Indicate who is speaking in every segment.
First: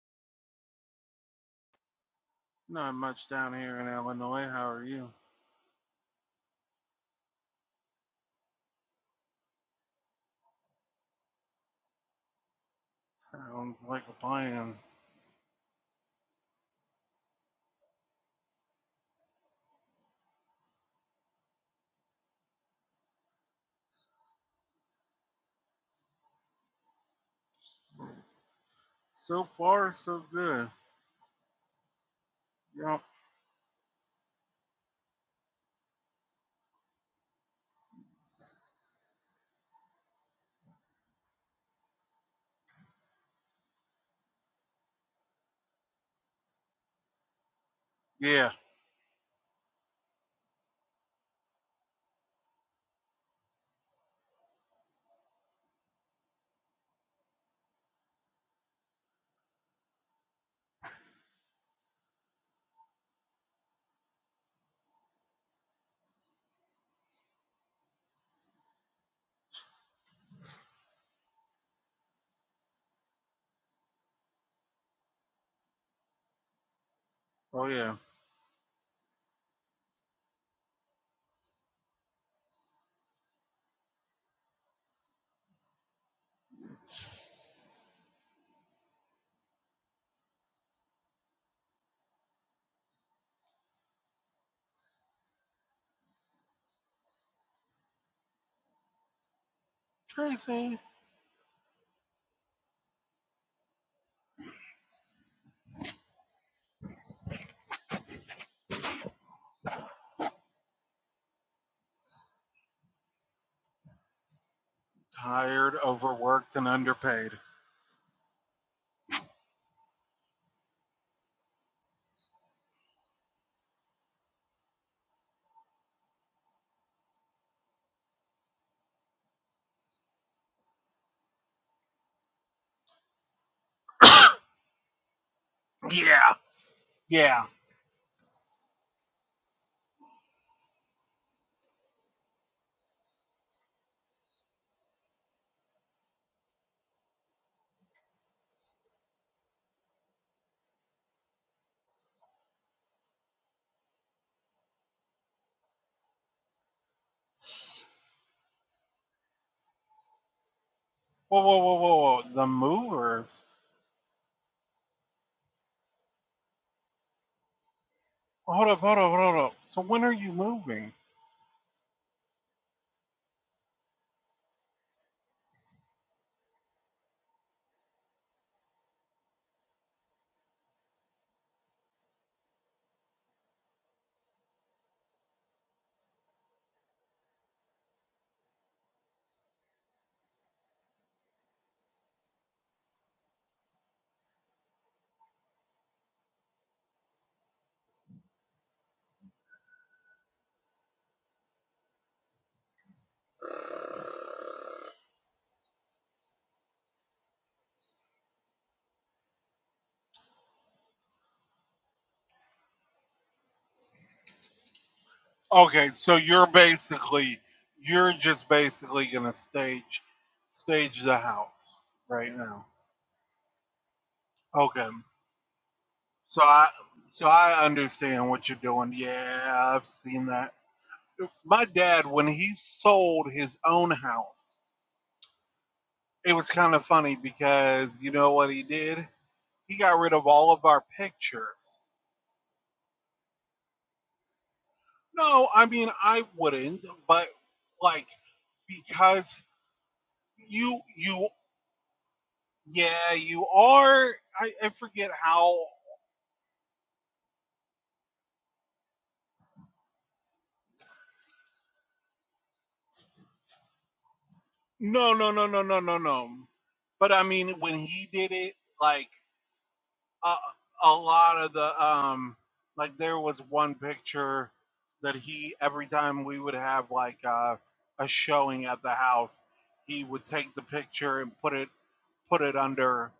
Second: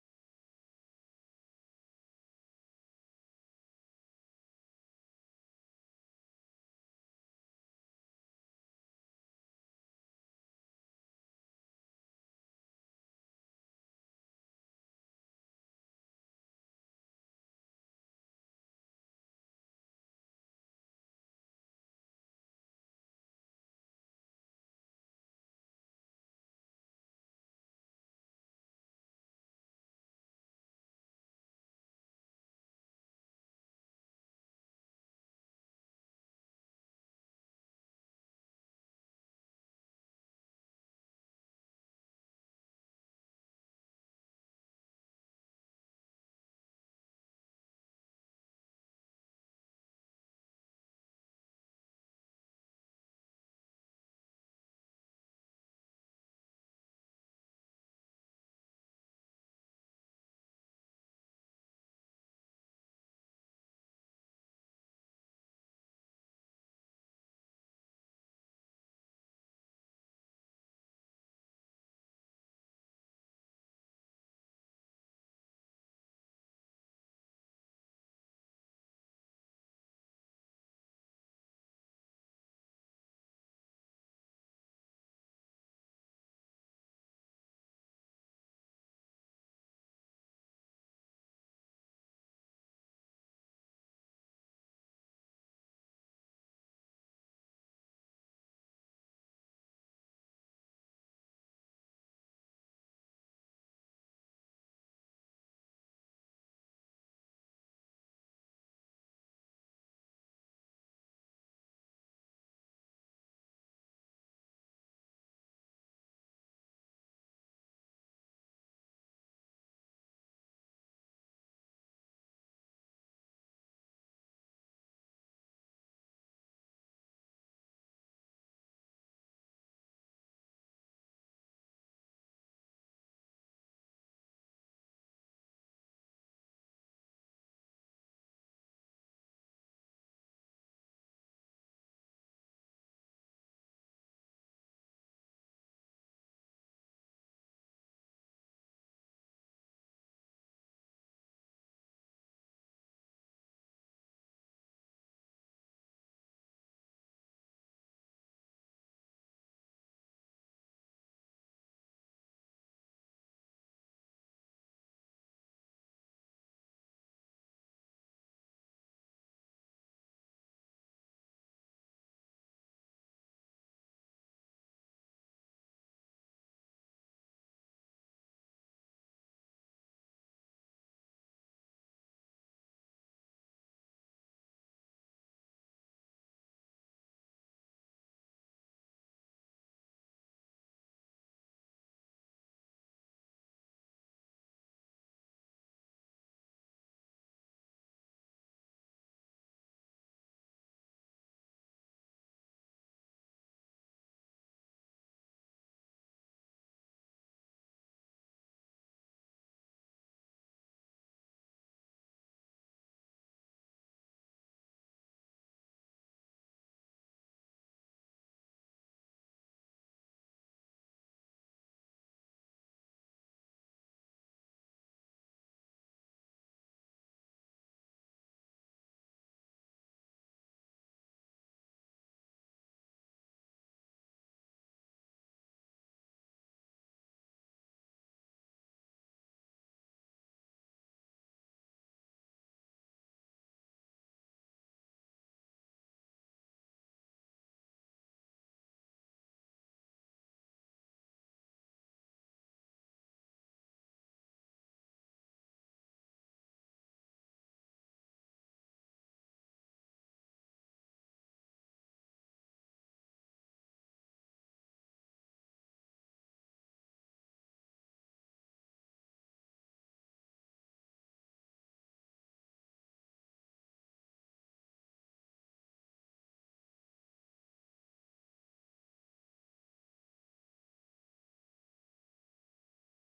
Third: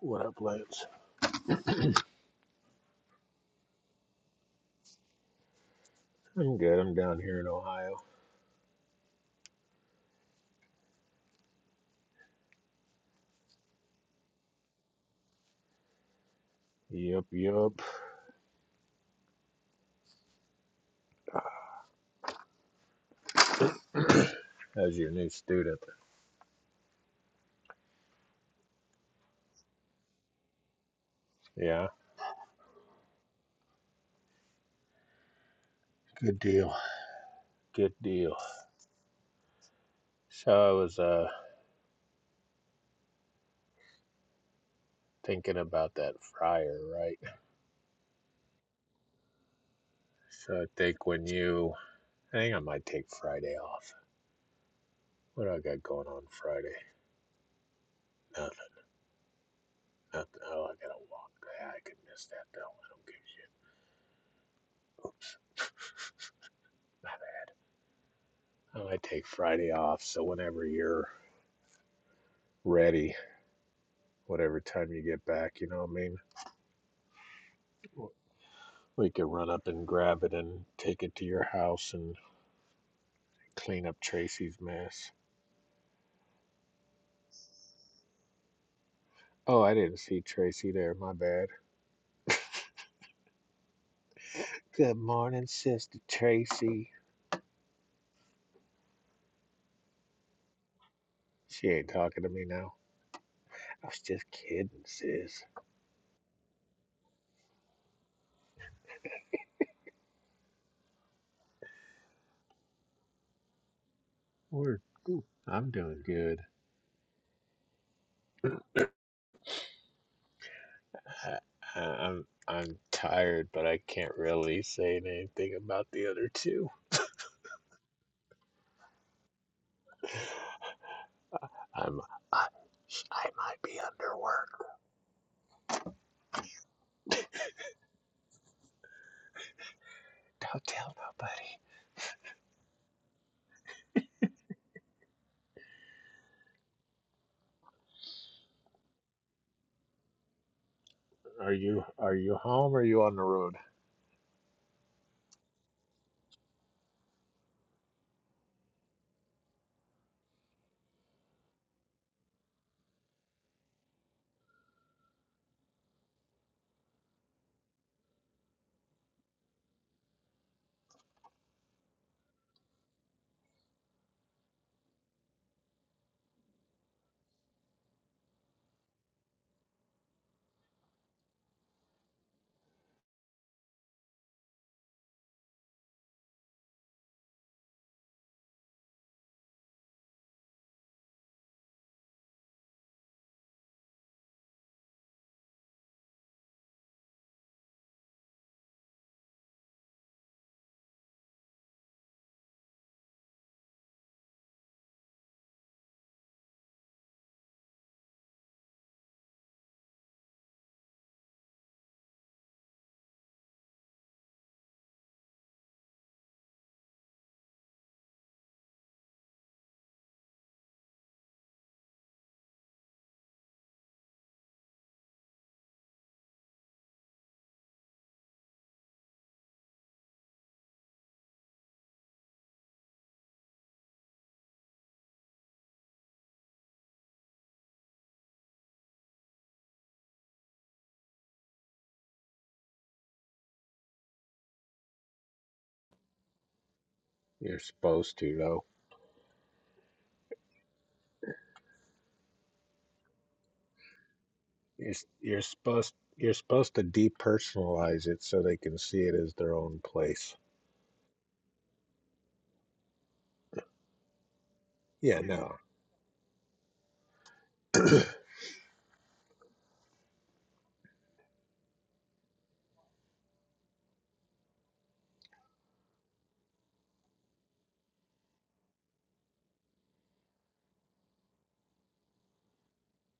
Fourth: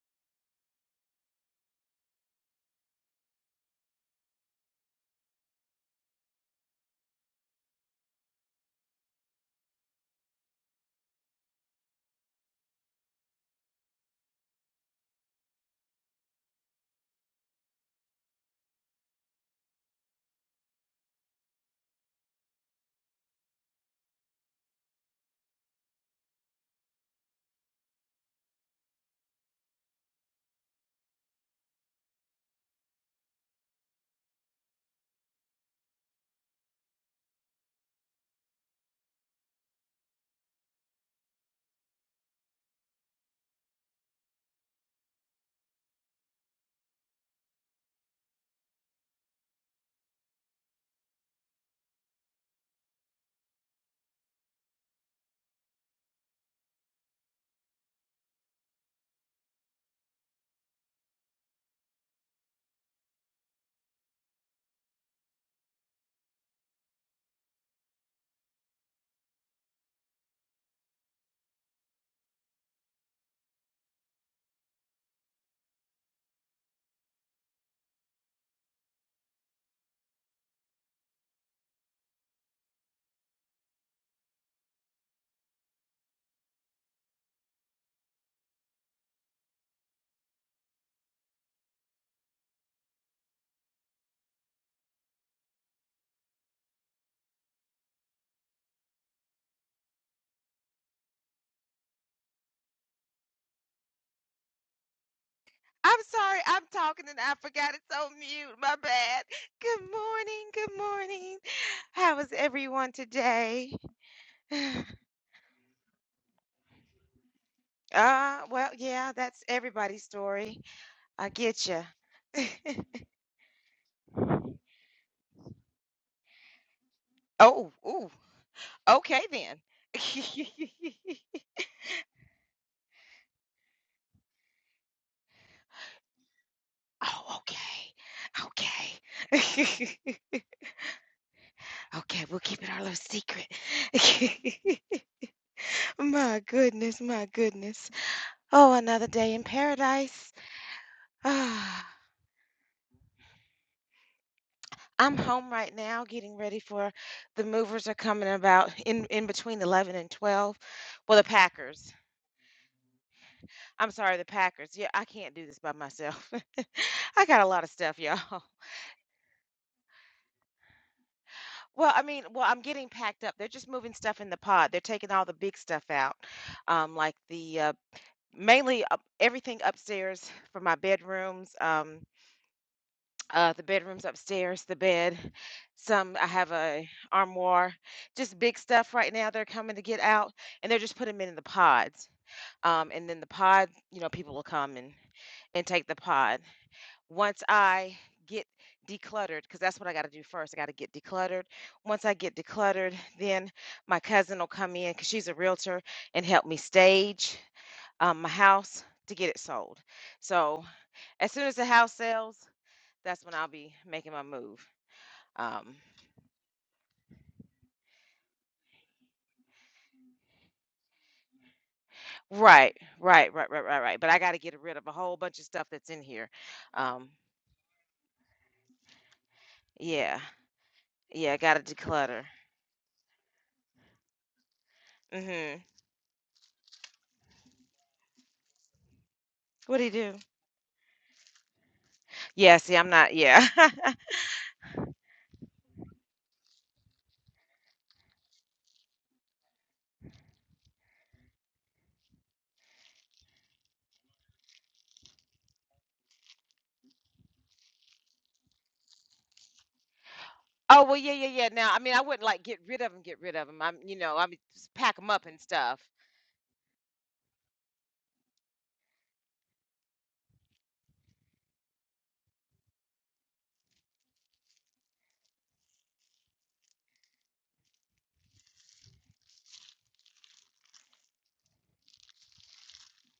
Speaker 1: What up, Lance?
Speaker 2: Not much down here in Illinois. How are you?
Speaker 1: I'm good. I'm down here in Ohio.
Speaker 2: Sounds like a plan.
Speaker 1: Yup, yup. As your new student.
Speaker 2: So far, so good.
Speaker 1: Yeah.
Speaker 2: Yep.
Speaker 1: Good deal. Good deal. So I was uh thinking about that fryer, right?
Speaker 2: Yeah.
Speaker 1: So I think when you I think I might take Friday off. What do I got going on Friday? Nothing, nothing. Oh, I gotta walk. Yeah, I could miss that though. I don't give a shit. Oops, my bad. I might take Friday off so whenever you're ready, whatever time you get back, you know what I mean?
Speaker 2: Oh, yeah.
Speaker 1: We could run up and grab it and take it to your house and clean up Tracy's mess. Oh, I didn't see Tracy there. My bad. Good morning, Sister Tracy.
Speaker 2: Tracy.
Speaker 1: She ain't talking to me now. I was just kidding, sis.
Speaker 3: I'm sorry, I'm talking and I forgot it's on mute. My bad. Good morning, good morning. How is everyone today?
Speaker 1: We're, I'm
Speaker 2: Tired,
Speaker 1: doing good.
Speaker 2: overworked, and underpaid.
Speaker 3: Uh, well, yeah, that's everybody's story. I
Speaker 1: I,
Speaker 3: get
Speaker 1: I,
Speaker 3: you.
Speaker 1: I'm, I'm tired, but I can't really say anything about the other two.
Speaker 3: Oh, ooh. Okay then.
Speaker 1: I'm, I, I might be underworked.
Speaker 2: Yeah.
Speaker 3: Oh,
Speaker 2: Yeah.
Speaker 3: okay. Okay.
Speaker 1: Don't tell nobody.
Speaker 3: Okay, we'll keep it our little secret. My goodness, my goodness. Oh, another day in paradise.
Speaker 1: Are
Speaker 3: Ah.
Speaker 1: you, are you home or are you on the road?
Speaker 3: I'm home right now getting ready for the movers are coming about in in between 11 and 12. Well, the
Speaker 2: Whoa, whoa, whoa,
Speaker 3: Packers.
Speaker 2: whoa, whoa. The movers?
Speaker 3: I'm sorry, the Packers. Yeah, I can't do this by myself. I got a lot of stuff, y'all.
Speaker 2: Hold up, hold up, hold up. So when are you moving?
Speaker 3: Well, I mean, well, I'm getting packed up. They're just moving stuff in the pod. They're taking all the big stuff out, um, like the uh, mainly uh, everything upstairs for my bedrooms. Um, uh the bedrooms upstairs the bed some i have a armoire just big stuff right now they're coming to get out and they're just putting them in the pods um and then the pod you know people will come and and take the pod once i get decluttered because that's what i got to do first i got to get decluttered once i get decluttered then my cousin will come in because she's a realtor and help me stage um, my house to get it sold so as soon as the house sells that's when i'll be making my move um,
Speaker 2: Okay, so you're basically, you're just basically gonna stage, stage the house right now.
Speaker 3: right, right, right, right, right, right. But I got to get rid of a
Speaker 2: Okay.
Speaker 3: whole bunch of stuff that's in here.
Speaker 2: So I
Speaker 3: Um,
Speaker 2: so I understand what you're doing. Yeah, I've
Speaker 3: yeah,
Speaker 2: seen that.
Speaker 3: yeah, I got
Speaker 2: My
Speaker 3: to
Speaker 2: dad,
Speaker 3: declutter.
Speaker 2: when he sold his own house,
Speaker 3: Mm-hmm.
Speaker 2: it was kind of funny because you know what he did? He
Speaker 3: What do you
Speaker 2: got rid
Speaker 3: do?
Speaker 2: of all of our pictures.
Speaker 3: Yeah, see, I'm not. Yeah.
Speaker 2: No, I mean I wouldn't, but
Speaker 1: You're
Speaker 2: like
Speaker 1: supposed to, though.
Speaker 2: because you you yeah, you are I, I
Speaker 1: You're, s-
Speaker 2: forget
Speaker 1: you're
Speaker 2: how
Speaker 1: supposed you're supposed to depersonalize it so they can see it as their own place.
Speaker 3: Oh well, yeah, yeah, yeah. Now, I mean, I wouldn't like get rid of them, get rid of them. I'm, you know, I mean, just pack them
Speaker 2: no
Speaker 1: Yeah,
Speaker 3: up
Speaker 2: no
Speaker 3: and
Speaker 2: no
Speaker 1: no.
Speaker 2: no
Speaker 3: stuff.
Speaker 2: no no no. But I mean when he did it, like a, a lot of the um like there was one picture that he every time we would have like uh, a showing at the house he would take the picture and put it put it under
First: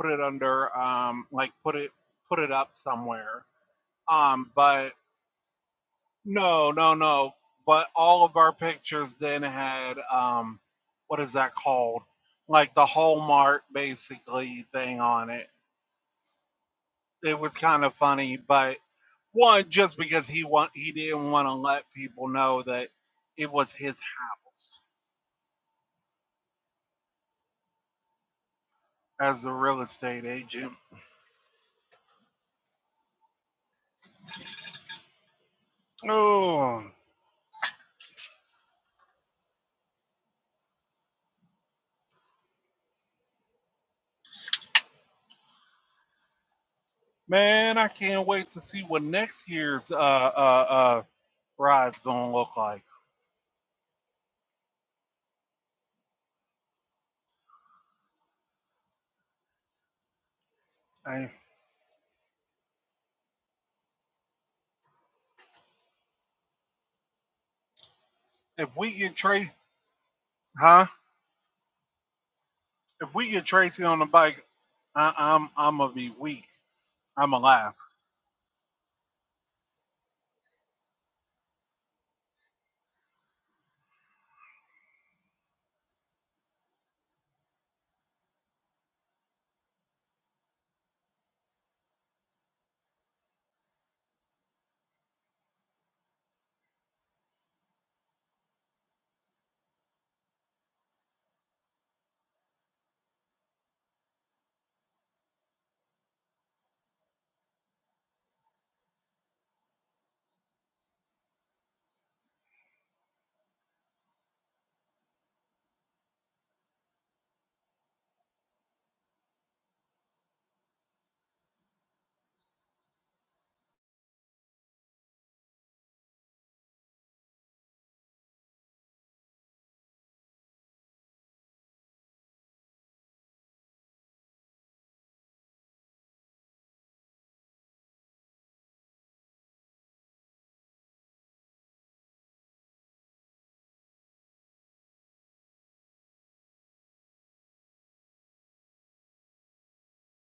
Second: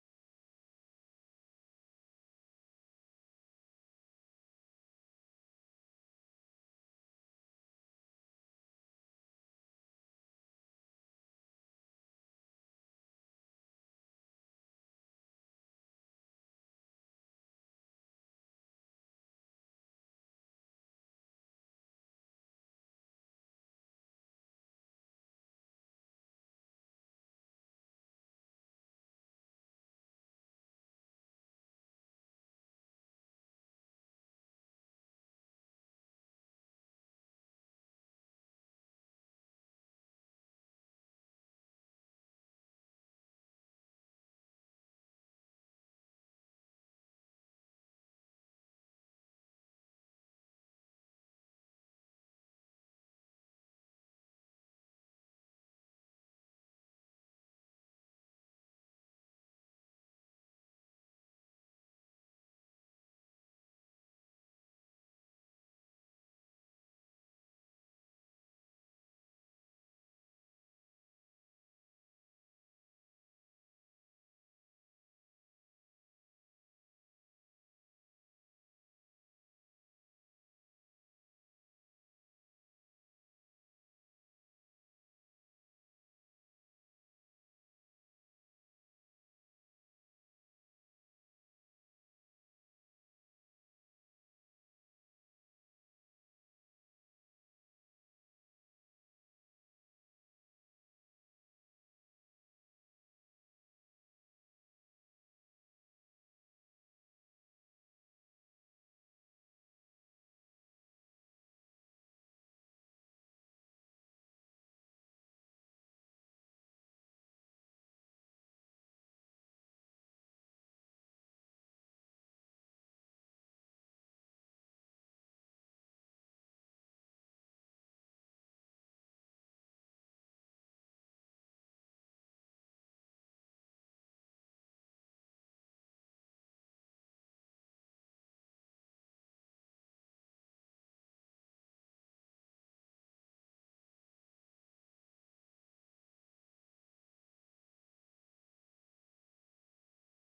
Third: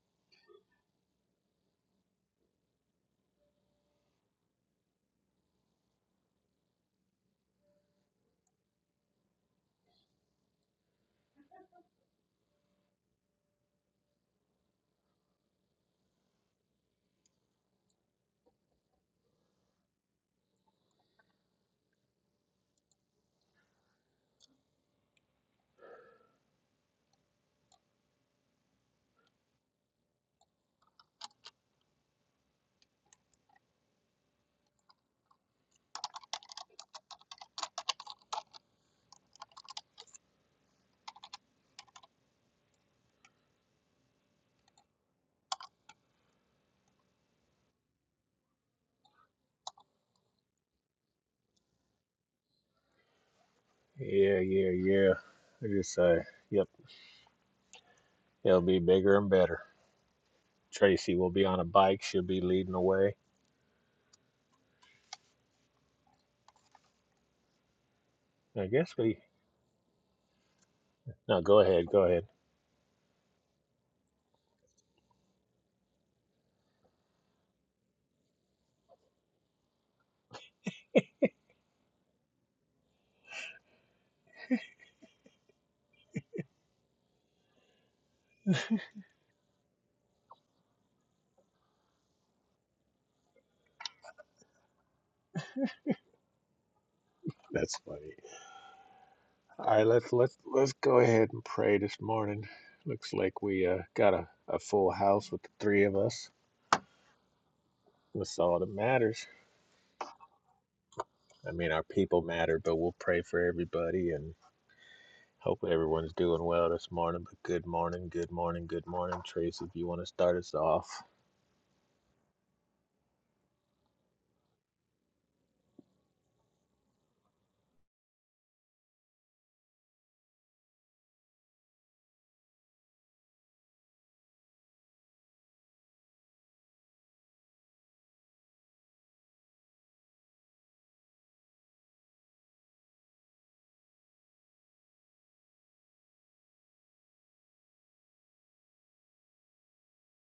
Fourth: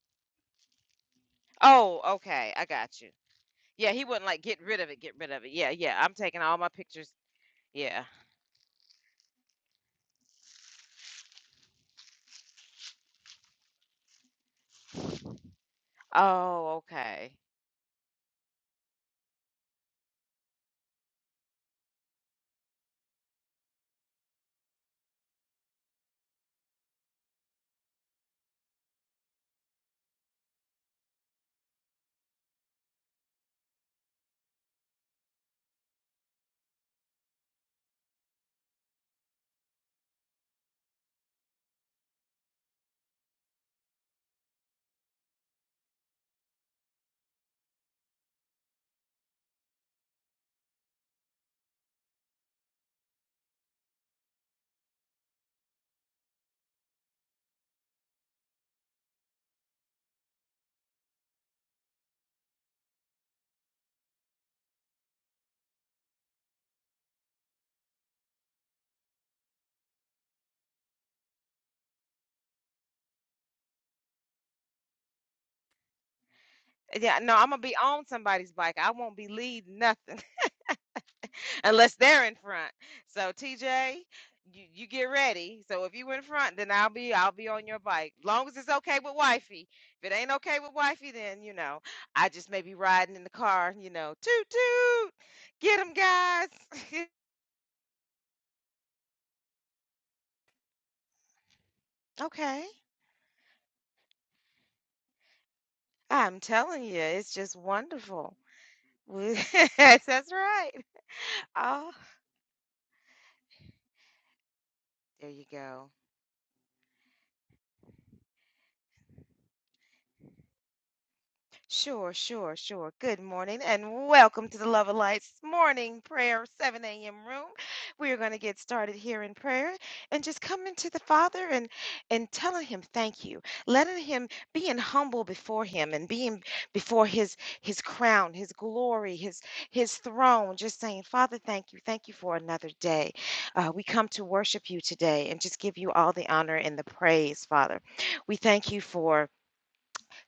Speaker 2: put it under um like put it
Speaker 3: Oh,
Speaker 2: put it
Speaker 3: okay, I
Speaker 2: up
Speaker 3: got you.
Speaker 2: somewhere
Speaker 3: Yeah, he wouldn't like
Speaker 2: um
Speaker 3: get rid of
Speaker 2: but
Speaker 3: it, get rid of it. Yeah, yeah. I'm taking all my
Speaker 2: no no
Speaker 3: pictures.
Speaker 2: no but
Speaker 3: Yeah.
Speaker 2: all of our pictures then had um what is that called like the hallmark basically thing on it
Speaker 3: Oh, okay.
Speaker 2: it was kind of funny but One, just because he want he didn't want to let people know that it was his house as the real estate agent. Oh man, I can't wait to see what next year's uh uh uh ride's gonna look like.
Speaker 1: Yeah, yeah, yeah. I just say, yep, it'll be bigger and better. Tracy
Speaker 2: Hey,
Speaker 1: will be on a bike. She'll be leading the way. I
Speaker 2: if
Speaker 1: guess
Speaker 2: we get
Speaker 1: we.
Speaker 2: Tracy, huh?
Speaker 1: No, go ahead. Go ahead.
Speaker 2: If we get Tracy on the bike, I, I'm I'm gonna be weak.
Speaker 3: Yeah,
Speaker 2: I'm
Speaker 3: no, I'm gonna
Speaker 2: alive.
Speaker 3: be on somebody's bike. I won't be leading nothing. unless they're in front. So TJ, you, you get ready. So if you in front, then I'll be I'll be on your bike. Long as it's okay with wifey. If it ain't okay with wifey, then you know I just may be riding in the car. You know, toot toot, get 'em guys.
Speaker 1: That's funny. All right, let's let's let's go ahead and pray this morning.
Speaker 3: okay,
Speaker 1: Looks like we uh, got a, a full house with the three of us.
Speaker 3: I'm telling you, it's just wonderful.
Speaker 1: That's all that matters.
Speaker 3: We- That's right.
Speaker 1: I mean, our
Speaker 3: Oh,
Speaker 1: people matter, but we'll pray for everybody and.
Speaker 3: there you
Speaker 1: Hope
Speaker 3: go.
Speaker 1: everyone's doing well this morning, but good morning, good morning, good morning. Trace, if you want to start us off.
Speaker 3: Sure, sure, sure. Good morning and welcome to the Love of Lights morning prayer 7 a.m. room. We are going to get started here in prayer and just coming to the Father and and telling him thank you. Letting him being humble before him and being before his his crown, his glory, his his throne, just saying, "Father, thank you. Thank you for another day. Uh, we come to worship you today and just give you all the honor and the praise, Father. We thank you for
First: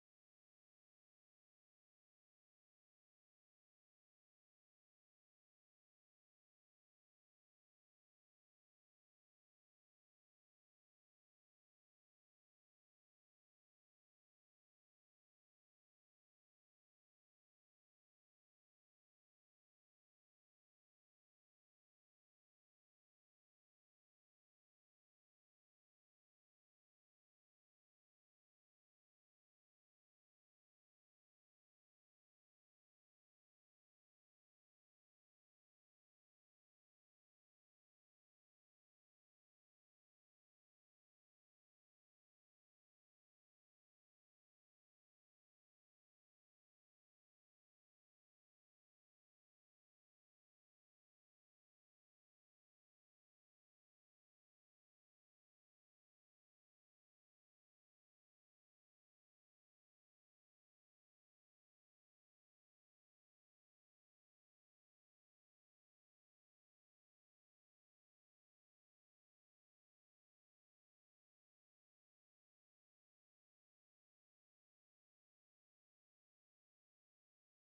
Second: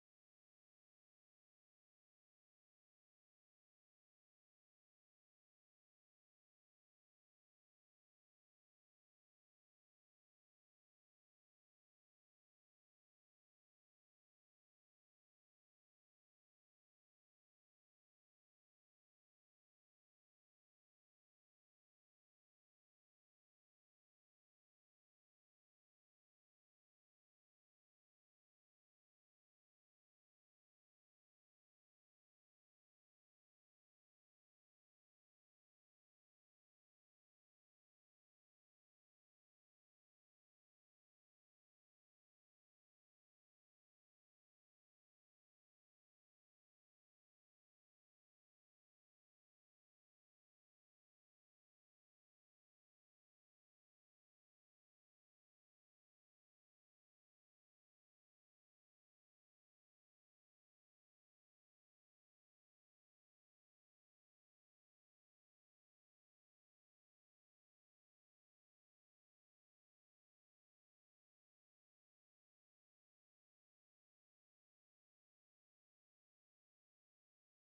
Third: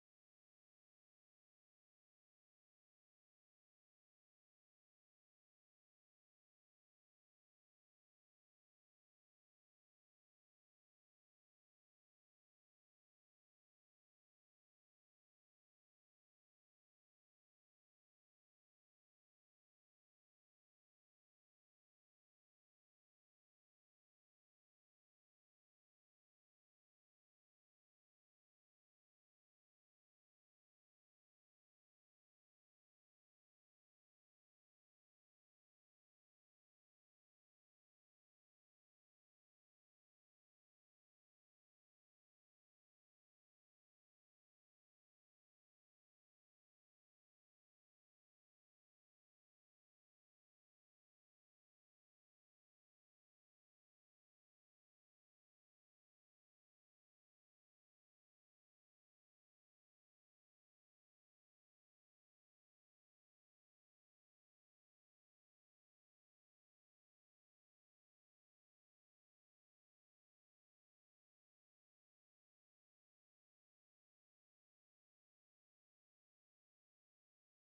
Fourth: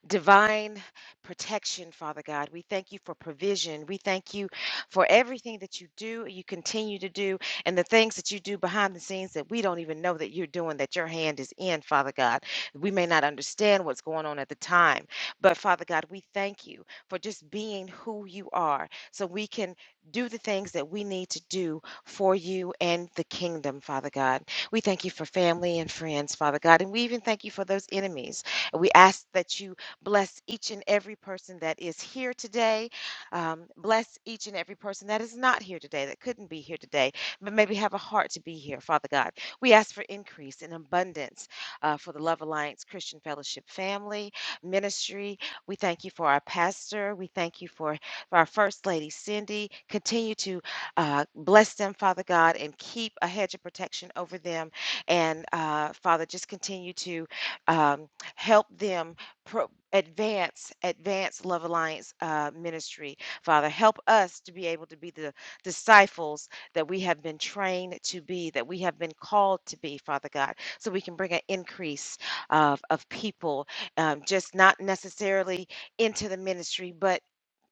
Speaker 3: divine protection, Father God. We thank you for provision. We thank you for everything that you do, you continue to do, and the things that you do behind the scenes that we don't even know that you're doing, that your hand is in, Father God. We may not understand what's going on at the time, but Father God, we thank you for just being who you are so we can do the things that we need to do for you and the kingdom, Father God. We thank you for family and friends, Father God, and we even thank you for those enemies. We ask that you Bless each and every person that is here today. Um, bless each and every person that is not here today, that couldn't be here today, but maybe have a heart to be here, Father God. We ask for increase and abundance uh, for the Love Alliance Christian Fellowship family ministry. We thank you for our pastor. We thank you for, for our First Lady, Cindy. Continue to uh, bless them, Father God, and keep a hedge of protection over them. And uh, Father, just continue to um, help them. pro- advance advance love alliance uh, ministry father help us to be able to be the disciples that we have been trained to be that we have been called to be father god so we can bring an increase of, of people um, just not necessarily into the ministry but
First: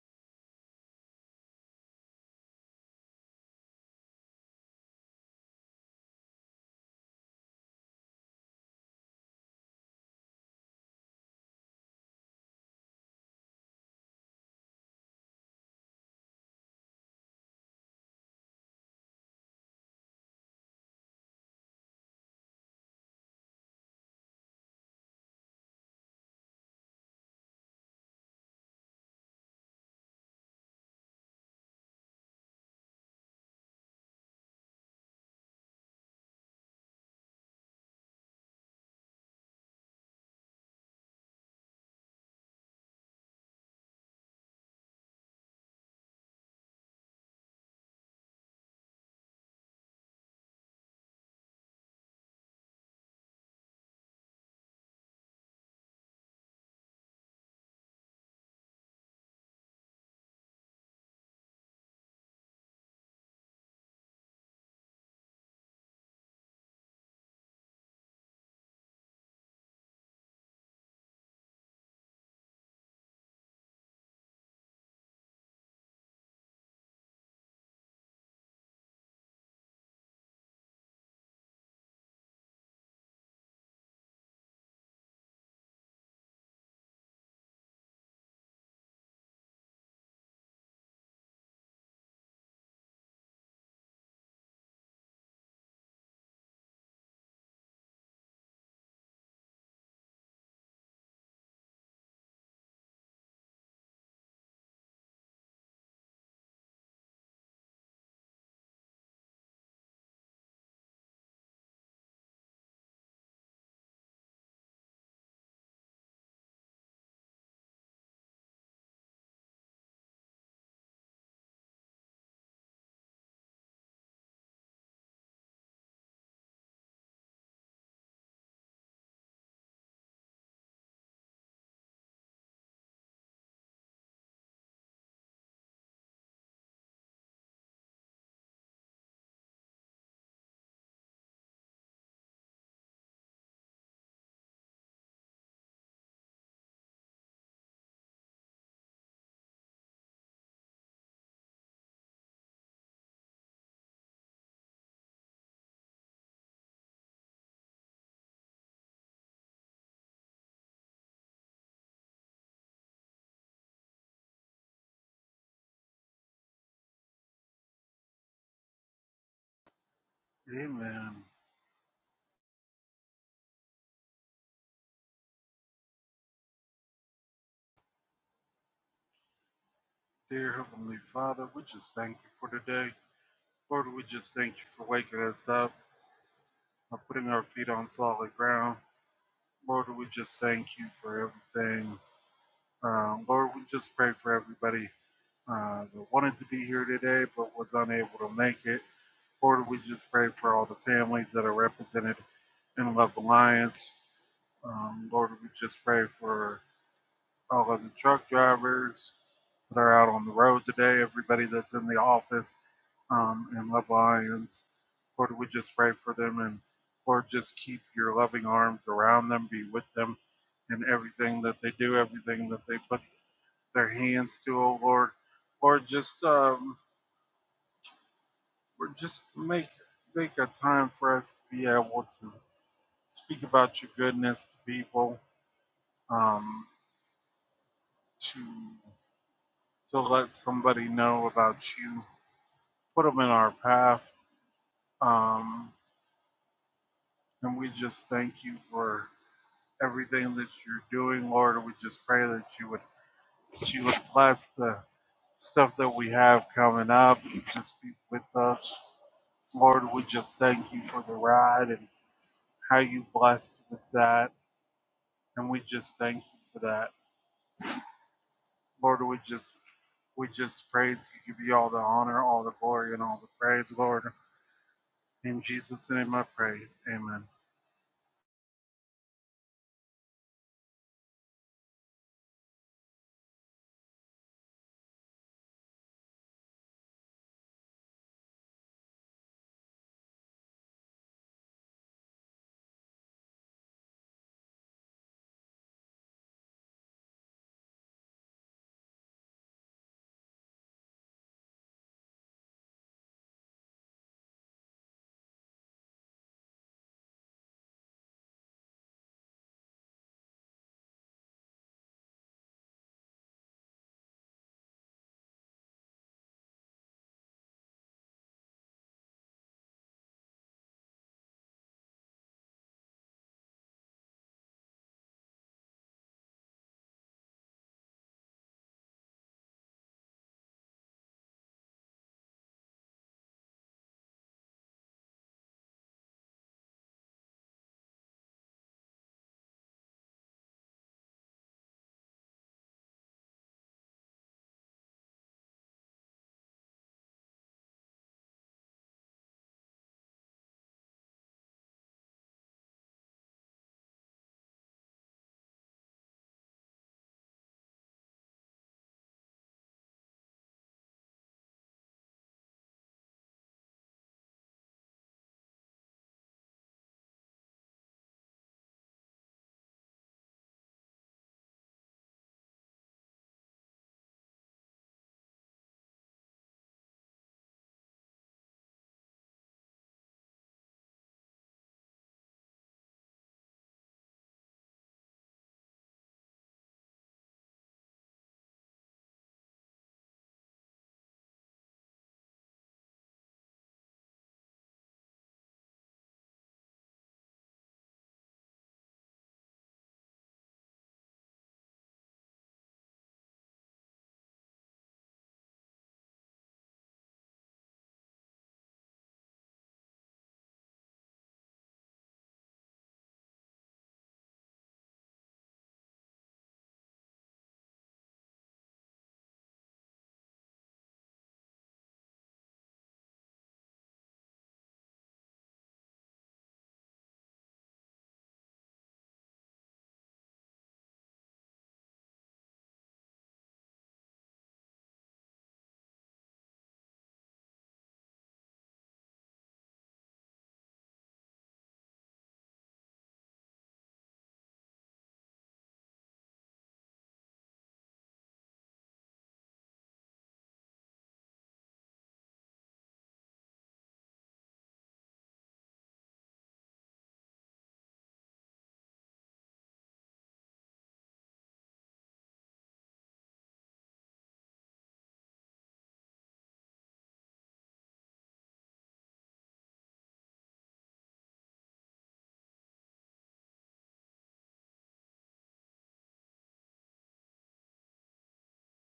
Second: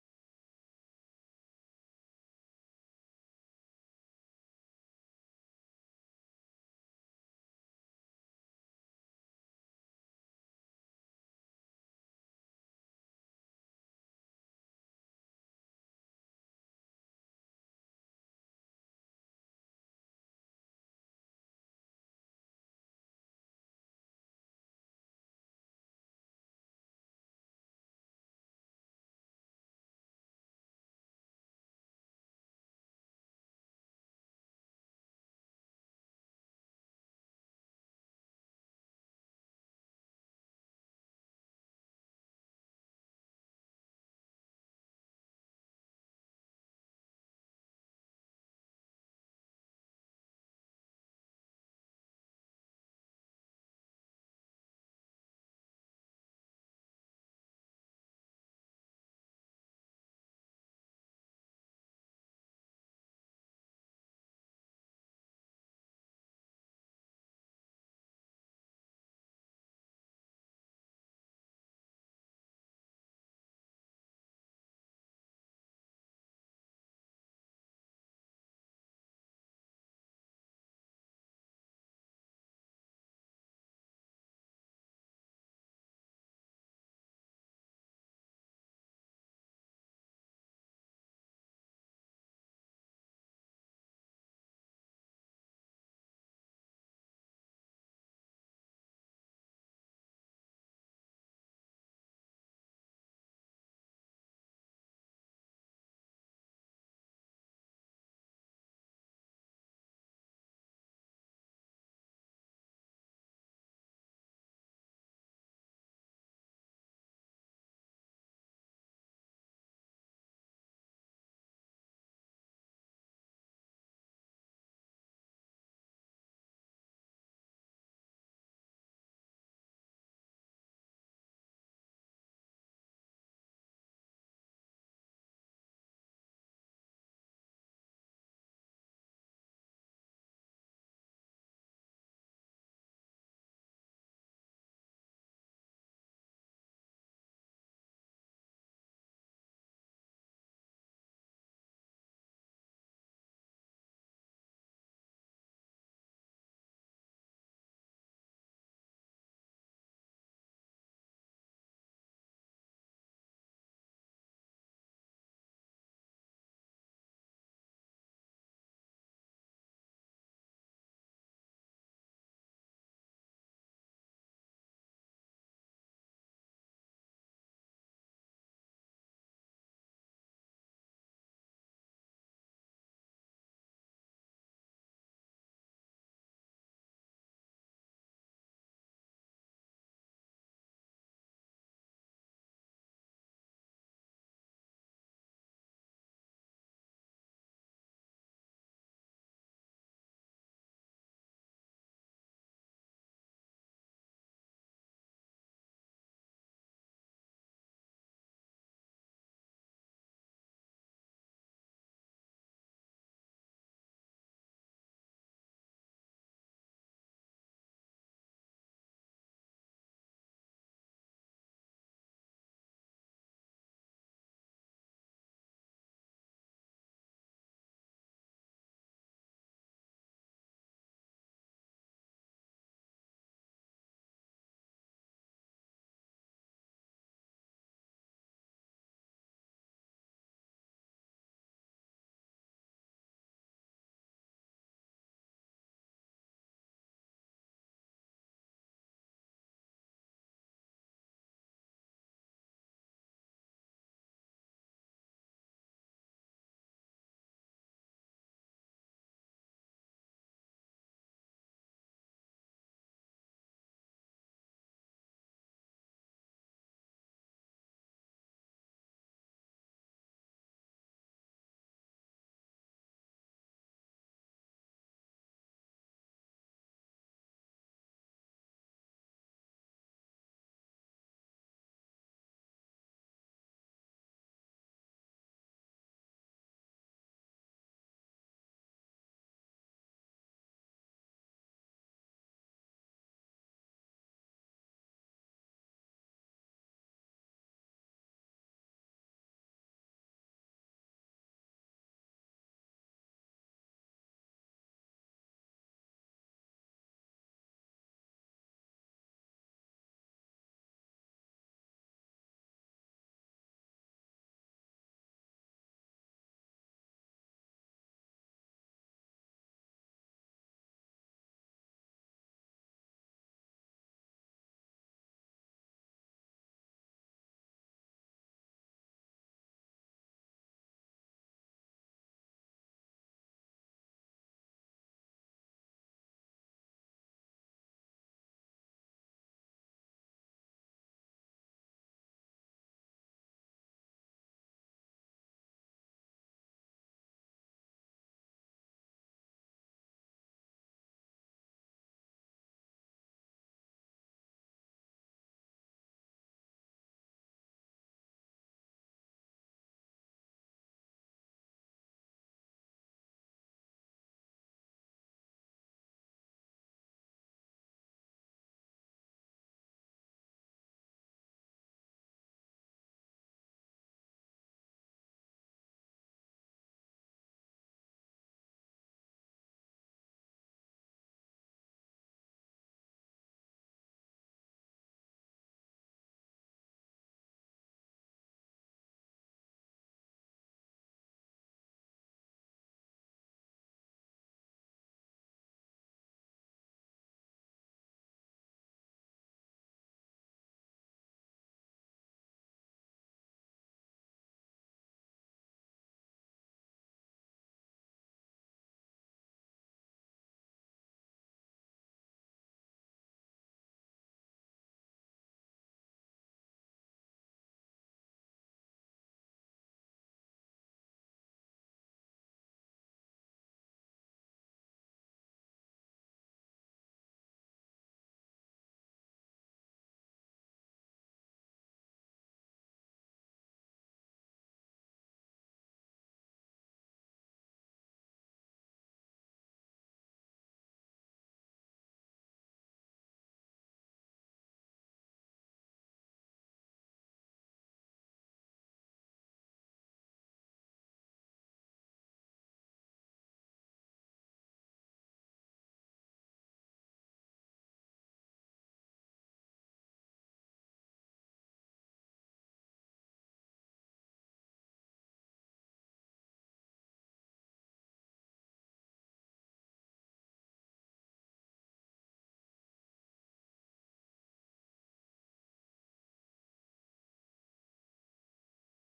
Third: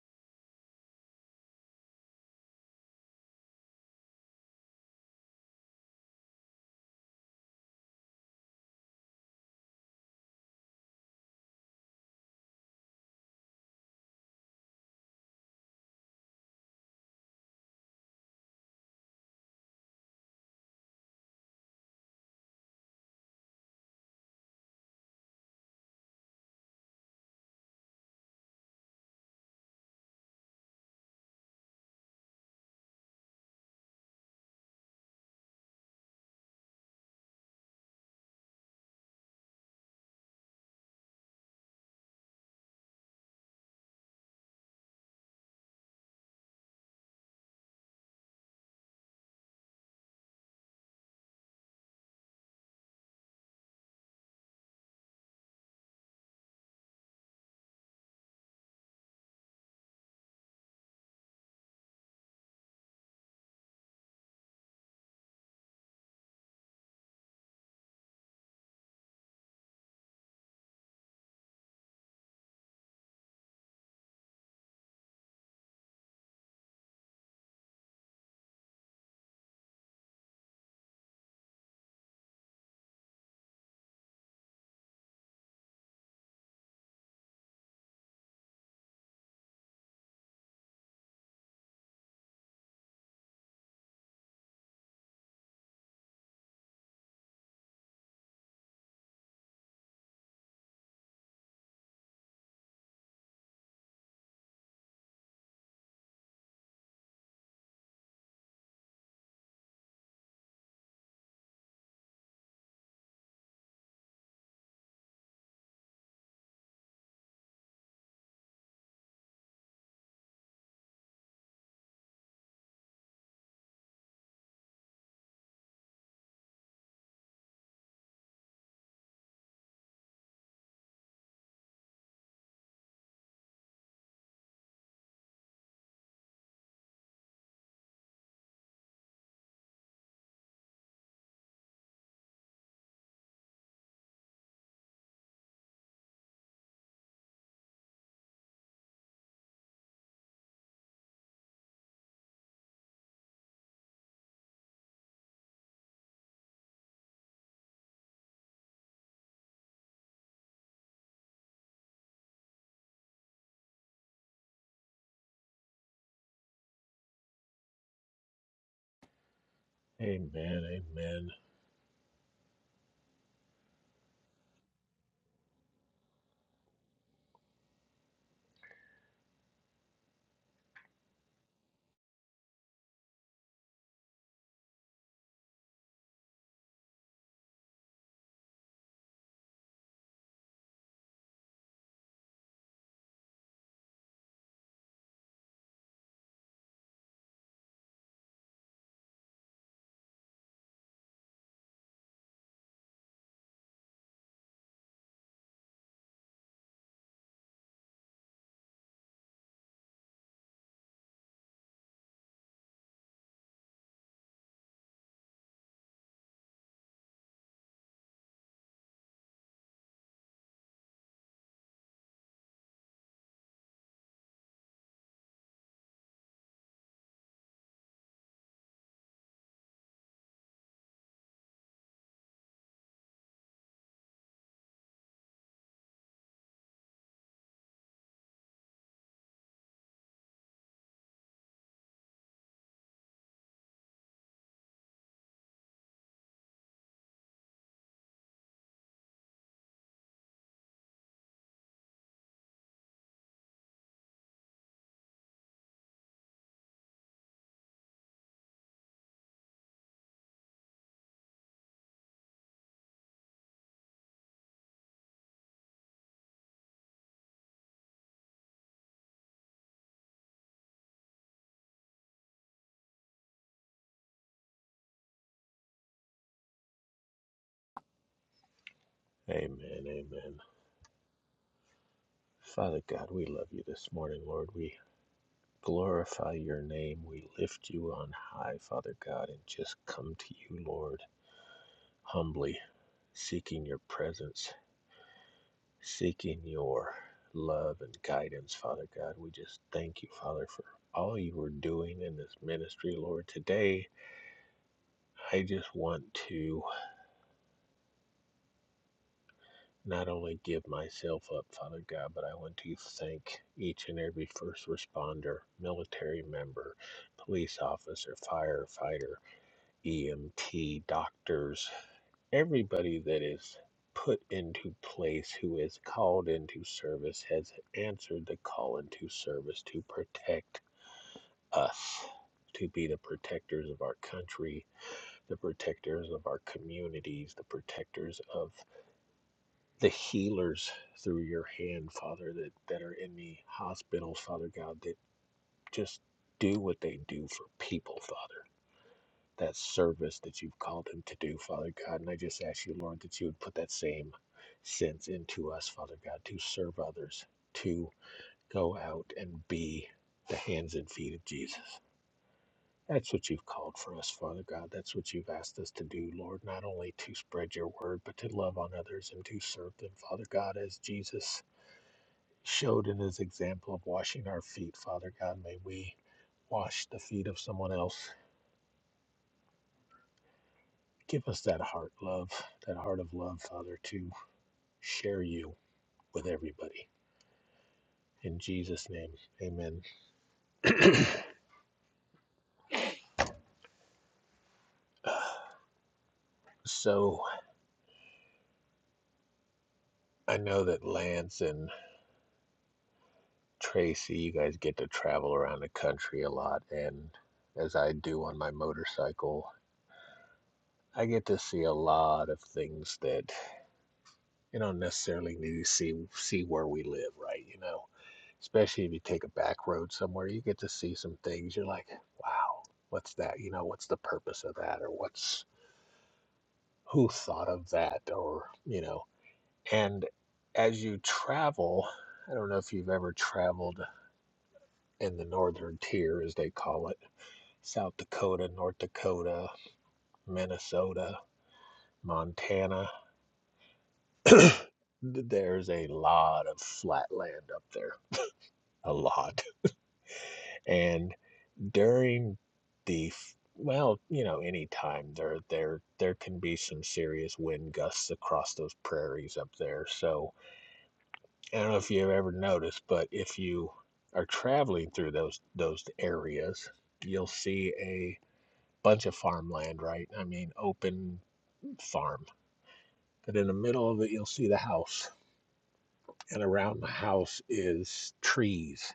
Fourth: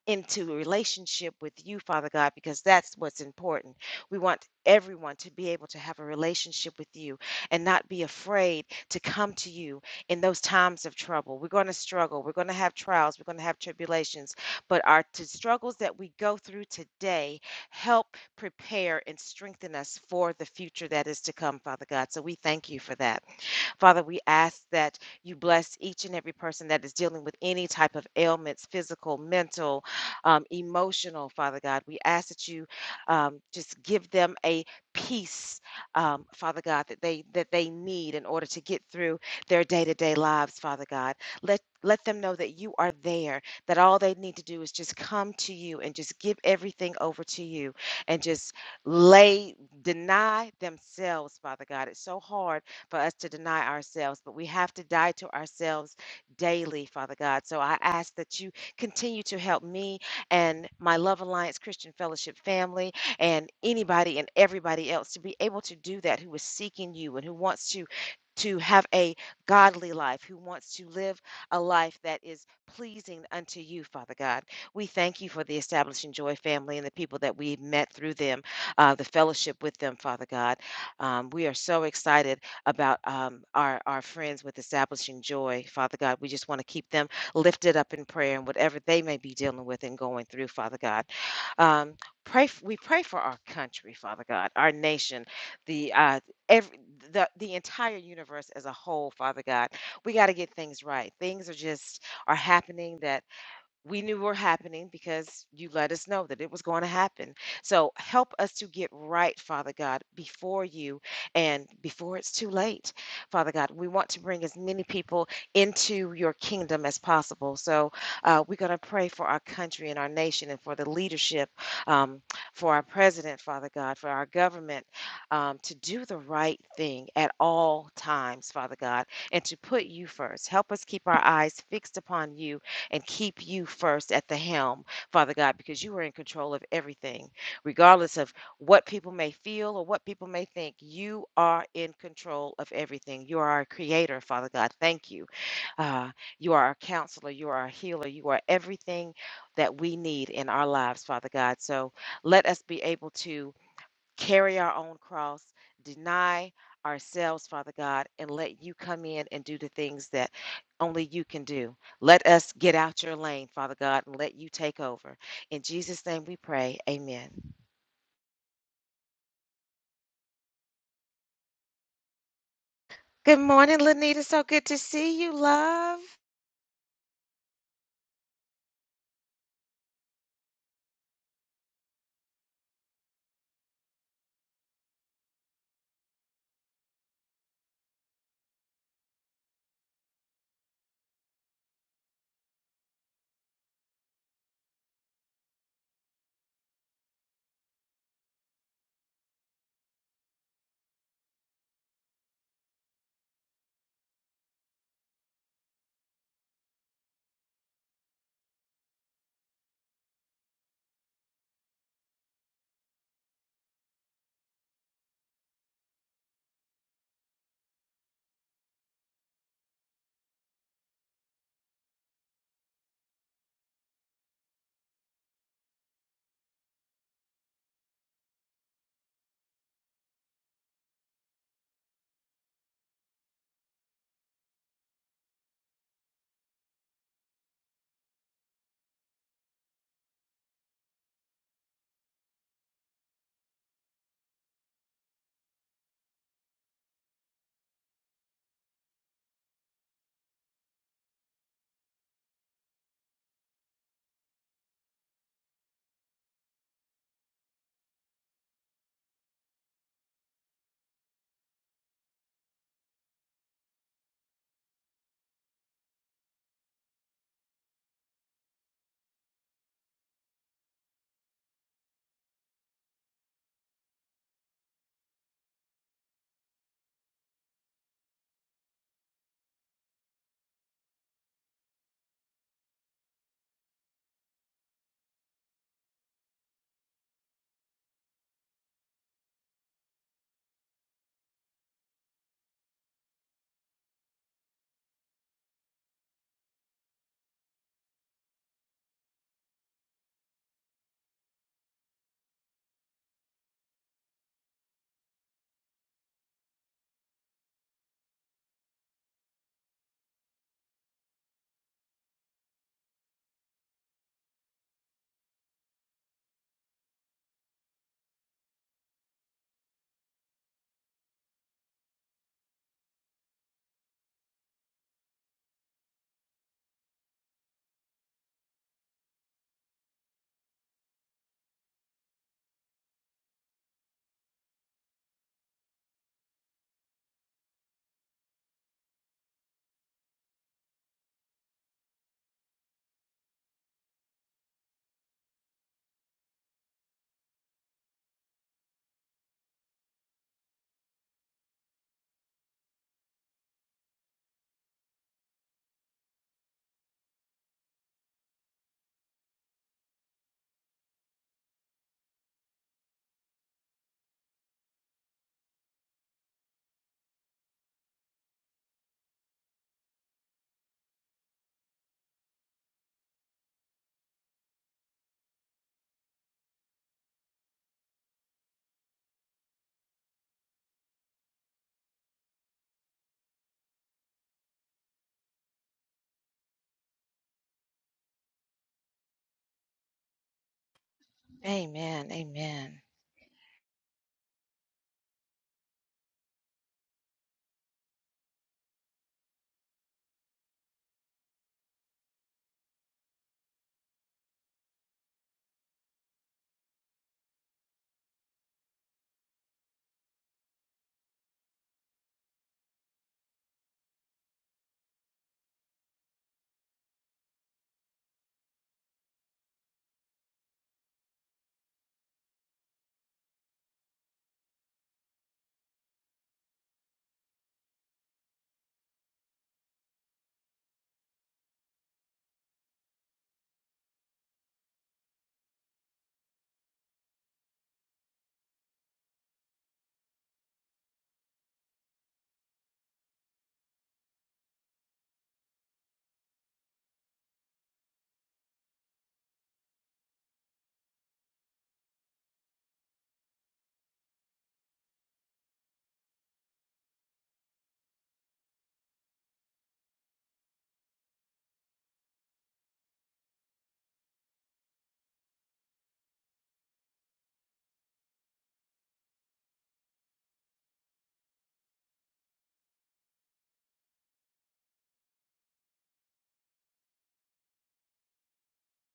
Speaker 3: into a relationship with you, Father God, because that's what's important. We want everyone to be able to have a relationship with you and not be afraid to come to you in those times of trouble. We're going to struggle. We're going to have trials. We're going to have tribulations. But our t- struggles that we go through today help prepare and strengthen us for the future that is to come, Father God. So we thank you for that. Father, we ask that you bless each and every person that is dealing with any type of ailments, physical, mental, um, emotional, Father God. We ask that you um, just give them a peace, um, Father God, that they that they need in order to get through their day-to-day lives, Father God. Let let them know that you are there, that all they need to do is just come to you and just give everything over to you and just lay, deny themselves, Father God. It's so hard for us to deny ourselves, but we have to die to ourselves daily, Father God. So I ask that you continue to help me and my Love Alliance Christian Fellowship family and anybody and everybody else to be able to do that who is seeking you and who wants to to have a godly life, who wants to live a life that is pleasing unto you, Father God. We thank you for the Establishing Joy family and the people that we've met through them, uh, the fellowship with them, Father God. Um, we are so excited about um, our, our friends with establishing joy, Father God. We just want to keep them lifted up in prayer and whatever they may be dealing with and going through, Father God. Um, pray f- we pray for our country, Father God, our nation, the uh, every the, the entire universe as a whole, Father God. We got to get things right. Things are just are happening that we knew were happening because you let us know that it was going to happen. So help us to get right, Father God, before you and before it's too late. Father God, we want to bring as many people into your kingdom as possible. So uh, we're going to pray for our country and our nation and for the leadership, um, for our president, Father God, for our government um, to do the right thing at all times, Father God, and to put you first. Help us keep our eyes fixed upon you and keep you first at the helm, Father God, because you are in control of everything. Regardless of what people may feel or what people may think, you are in control of everything. You are our creator, Father God. Thank you. Uh, you are our counselor. You are our healer. You are everything that we need in our lives, Father God. So let us be able to carry our own cross, deny ourselves, Father God, and let you come in and do the things that only you can do. Let us get out your lane, Father God, and let you take over. In Jesus' name we pray. Amen.
Speaker 1: Amen,
Speaker 2: Amen.
Speaker 1: amen,
Speaker 3: Good morning, Lanita. So good to see you, love.
Speaker 2: Dear Heavenly Father, we just thank you for today. Lord, we just thank you for waking us up and putting our feet on solid ground. Lord, we just thank you for everything. Uh, Lord, we just pray for everybody uh, that wanted to be here today but was unable to make it. Lord, we just pray for all the families that are represented in Love Alliance. Um, Lord, we just pray for all of the truck drivers that are out on the road today, everybody that's in the office um, in Love Lions. Lord, we just pray for them and Lord, just keep your loving arms around them, be with them in everything that they do, everything that they put their hands to, oh Lord. Lord, just um, or just make make a time for us to be able to speak about your goodness to people, um, to to let somebody know about you, put them in our path. Um, and we just thank you for everything that you're doing, Lord. we just pray that you would, that you would bless the stuff that we have coming up. Just be with us, Lord. We just thank you for the ride and how you blessed with that. And we just thank you for that, Lord. We just we just praise you, give you all the honor, all the glory, and all the praise, Lord. In Jesus' name I pray. Amen.
Speaker 1: amen, amen. Father God, we love you this morning, Lord. We glorify your name. We lift you on high, Father God, and just come to you, Lord, humbly, seeking your presence, seeking your love and guidance, Father God. We just thank you, Father, for all you were doing in this ministry, Lord. Today, I just want to. not only give myself up, Father God, but I want to thank each and every first responder, military member, police officer, firefighter, EMT, doctors, everybody that is put into place, who is called into service, has answered the call into service to protect us. To be the protectors of our country, the protectors of our communities, the protectors of the healers through your hand, Father, that, that are in the hospitals, Father God, that just do what they do for people, Father. That service that you've called them to do, Father God. And I just ask you, Lord, that you would put that same sense into us, Father God, to serve others, to go out and be the hands and feet of Jesus. That's what you've called for us, Father God. That's what you've asked us to do, Lord, not only to spread your word, but to love on others and to serve them, Father God, as Jesus showed in his example of washing our feet. Father God, may we wash the feet of someone else. Give us that heart love, that heart of love, Father, to share you with everybody. In Jesus' name, amen.
Speaker 3: Amen. Amen.
Speaker 1: So I know that Lance and Tracy, you guys get to travel around the country a lot, and as I do on my motorcycle, I get to see a lot of things that you don't necessarily need to see see where we live, right? You know, especially if you take a back road somewhere, you get to see some things. You're like, wow, what's that? You know, what's the purpose of that? Or what's who thought of that? Or, you know, and as you travel, I don't know if you've ever traveled in the northern tier, as they call it South Dakota, North Dakota, Minnesota, Montana. There's a lot of flat land up there, a lot. and. during the f- well, you know, any time there there there can be some serious wind gusts across those prairies up there. So I don't know if you've ever noticed, but if you are traveling through those those areas, you'll see a bunch of farmland, right? I mean, open farm. But in the middle of it, you'll see the house, and around the house is trees,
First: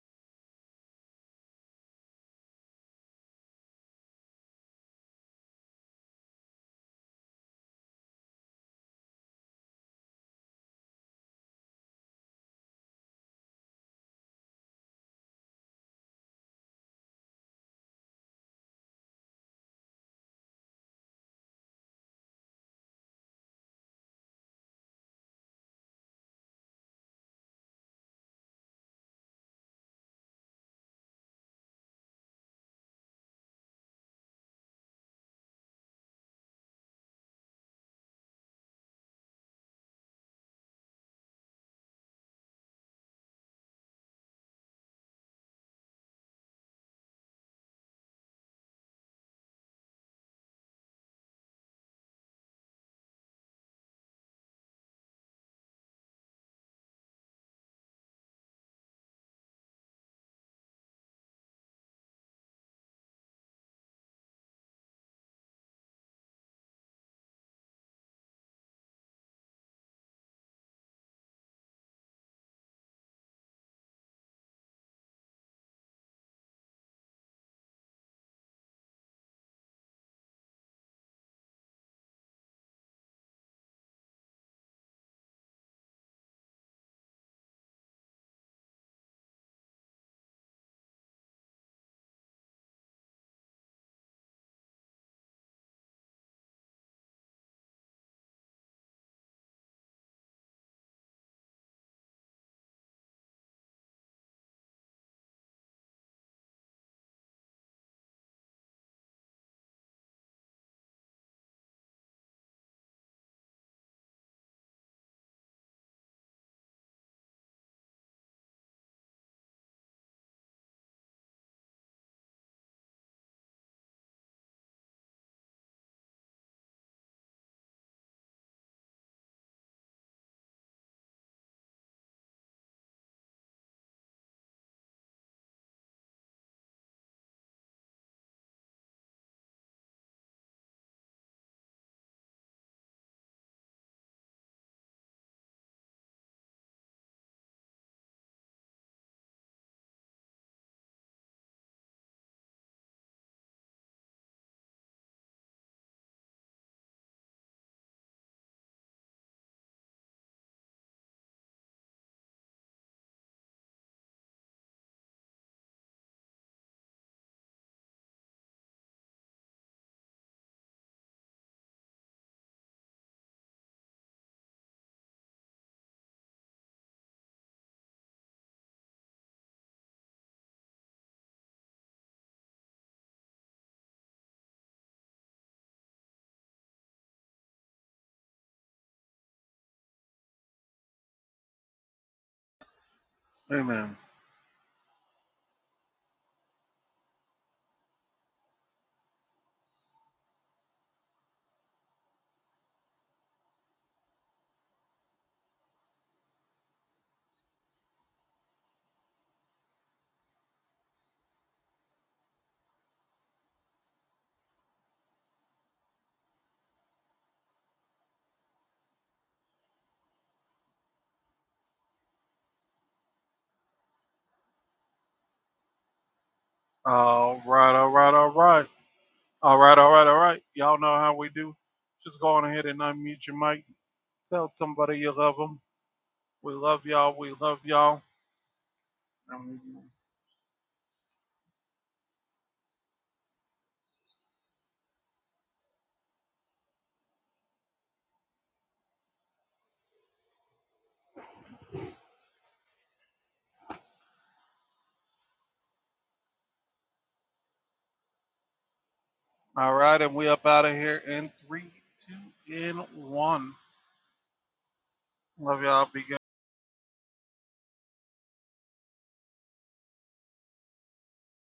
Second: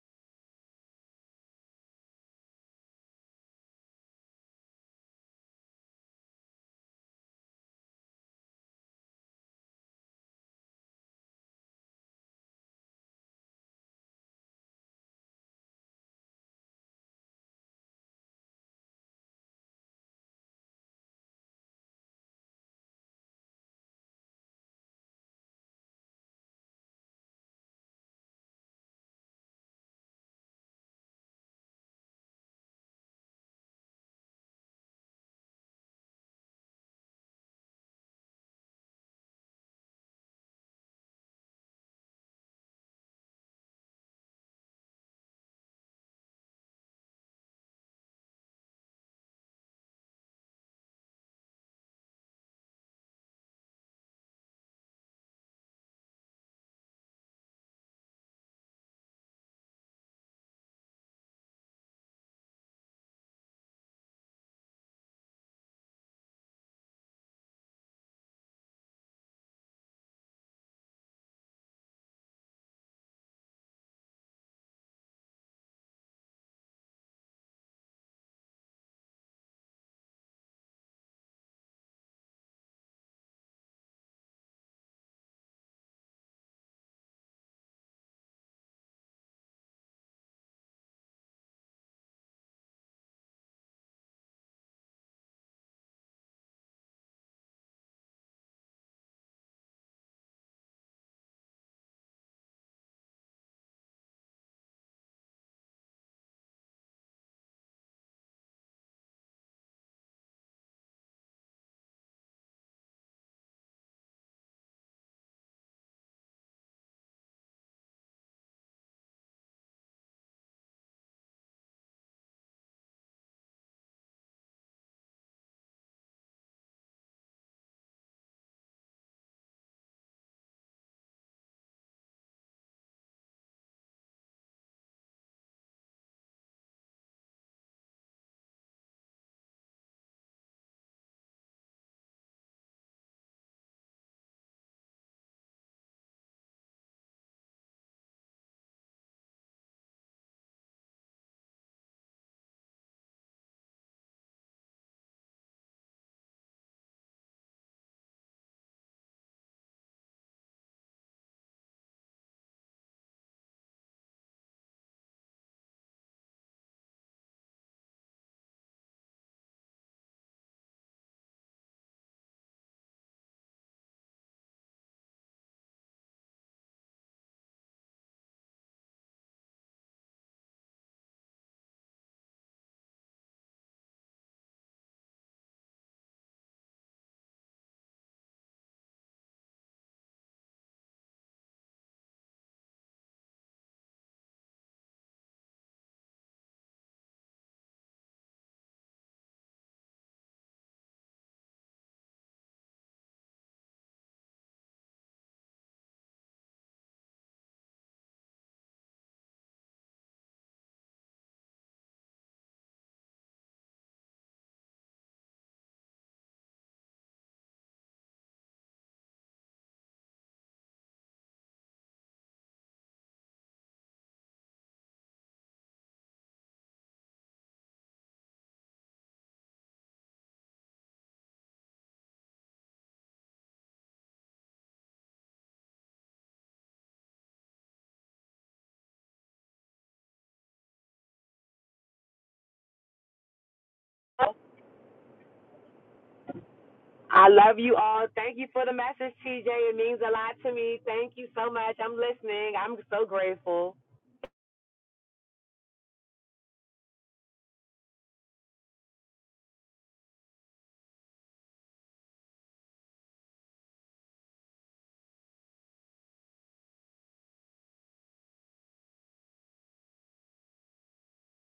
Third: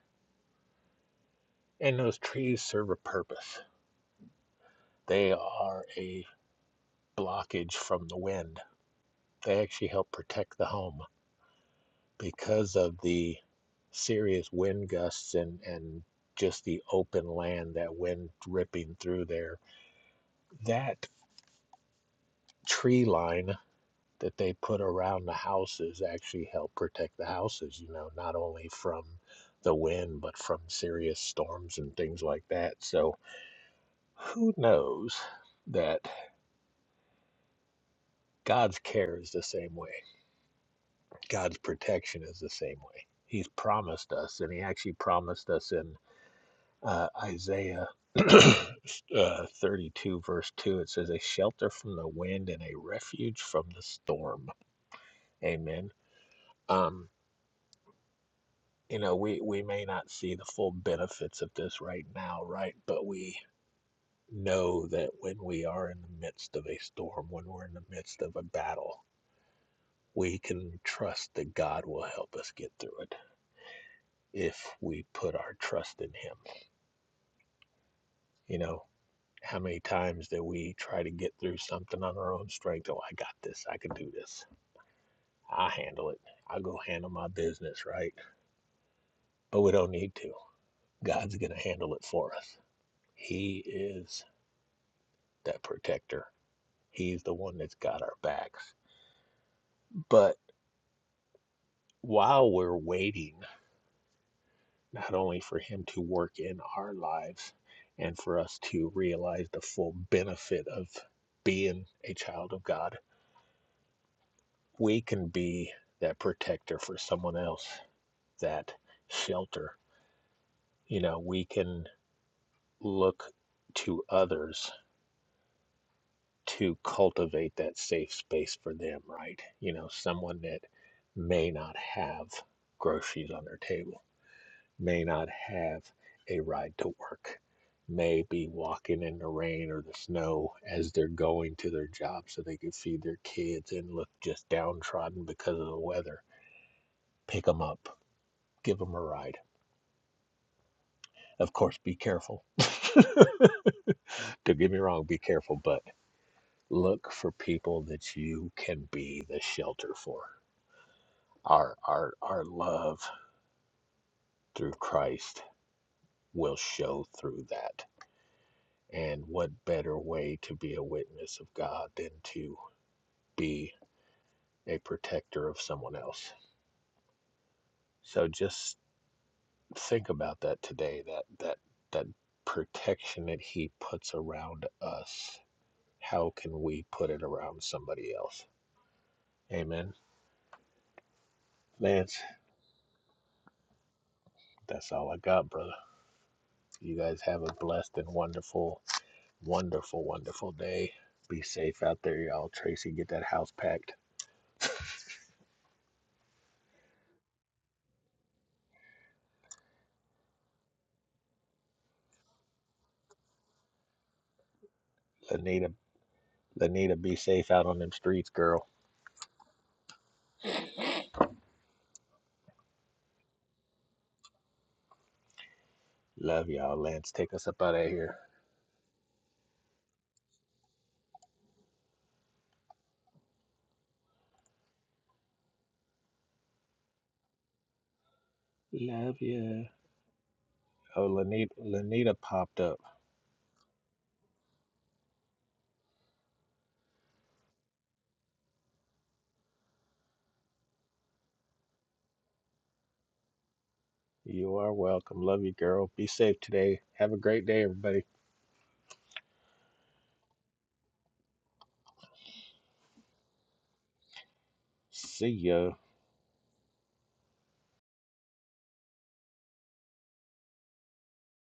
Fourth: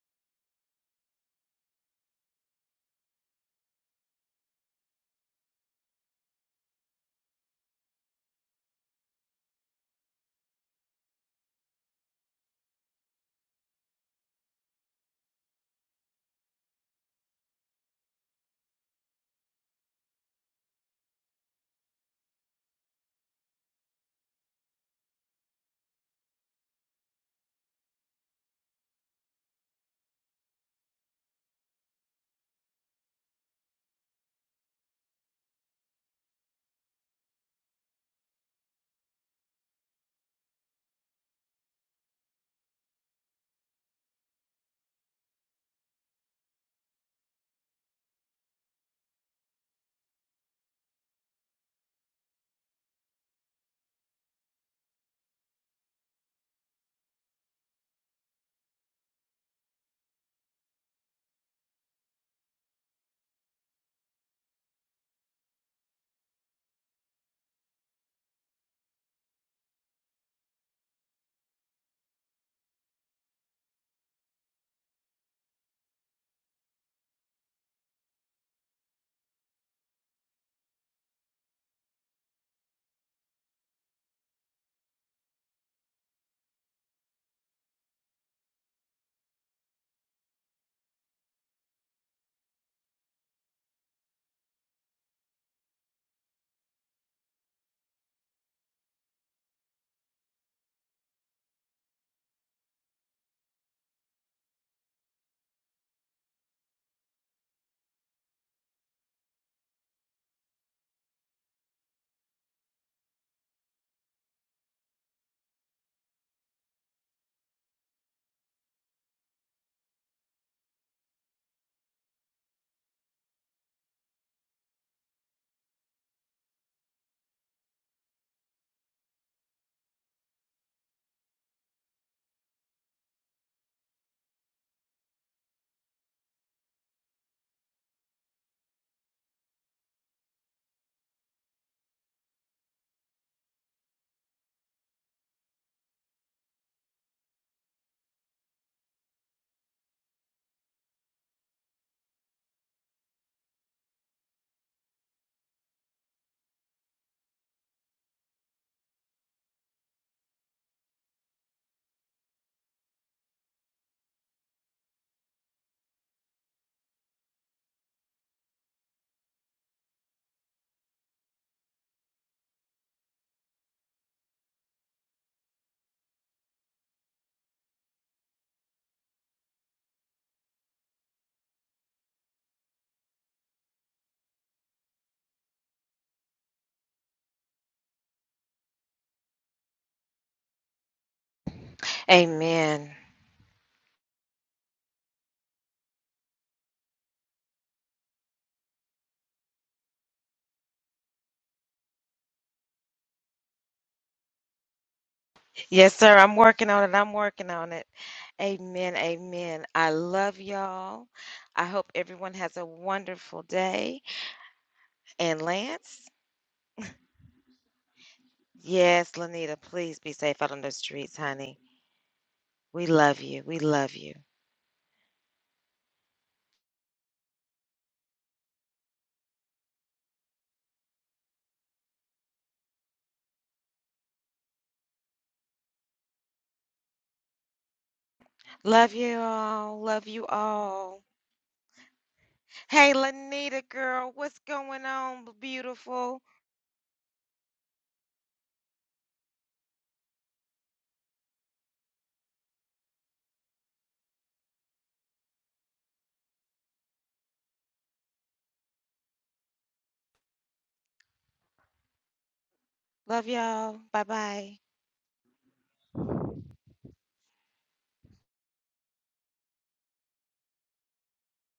Speaker 1: and those trees serve a purpose. They are a blockage from the wind They actually help protect the home because of the serious wind gusts and, and just the open land that wind ripping through there. That tree line that they put around the houses actually help protect the houses, you know, not only from the wind, but from serious storms and things like that. So who knows that God's care is the same way, God's protection is the same way. He's promised us, and He actually promised us in uh, Isaiah uh, 32, verse 2, it says, A shelter from the wind and a refuge from the storm. Amen. Um, you know, we, we may not see the full benefits of this right now, right? But we know that when we are in the midst of a storm, when we're in the midst of a battle, we can trust that God will help us get through it if we put our trust in Him. You know, How many times that we try to get through something on our own strength? Oh, I got this. I can do this. I handle it. I go handle my business, right? But we don't need to. God's going to handle it for us. He is that protector. He's the one that's got our backs. But while we're waiting, not only for Him to work in our lives and for us to realize the full benefit of being a child of God, we can be that protector for someone else. that shelter. You know, we can look to others to cultivate that safe space for them, right? You know, someone that may not have groceries on their table, may not have a ride to work, may be walking in the rain or the snow as they're going to their job so they can feed their kids and look just downtrodden because of the weather. Pick them up, give them a ride. Of course, be careful. Don't get me wrong, be careful, but look for people that you can be the shelter for. Our our our love through Christ will show through that. And what better way to be a witness of God than to be a protector of someone else? So just think about that today, that that that protection that he puts around us. How can we put it around somebody else? Amen. Lance,
Speaker 3: Amen.
Speaker 2: Amen.
Speaker 1: that's all I got, brother. You guys have a blessed and wonderful, wonderful, wonderful day. Be safe out there, y'all. Tracy, get that house packed.
Speaker 3: Yes, sir. I'm working on it. I'm working on it. Amen. Amen. I love y'all. I hope everyone has a wonderful day. And
Speaker 1: Lanita,
Speaker 3: Lance?
Speaker 1: Lanita, be safe out on them streets, girl.
Speaker 3: Yes, Lanita, please be safe out on the streets, honey. We love you. We love you.
Speaker 1: Love y'all. Lance, take
Speaker 2: All
Speaker 1: us up
Speaker 2: right,
Speaker 1: out of
Speaker 2: all right,
Speaker 1: here.
Speaker 2: all right. All right, all right, all right. Y'all know how we do. Just go on ahead and unmute your mics. Tell somebody you love them. We love y'all. We love y'all.
Speaker 3: Love
Speaker 1: Love
Speaker 3: you
Speaker 2: And
Speaker 1: ya.
Speaker 2: we-
Speaker 3: all. Love you all.
Speaker 1: Oh, Lanita, Lanita popped up.
Speaker 3: Hey, Lanita, girl, what's going on, beautiful?
Speaker 4: I love you all. Thank you for the message, TJ. It means a lot to me. Thank you so much. I'm listening. I'm so grateful.
Speaker 1: You are welcome. Love you, girl. Be safe today. Have a great day, everybody.
Speaker 2: All right, and we up out of here in three, two, and
Speaker 3: Love
Speaker 2: one.
Speaker 3: y'all. Bye bye.
Speaker 1: See
Speaker 2: Love
Speaker 1: ya.
Speaker 2: y'all. Be good.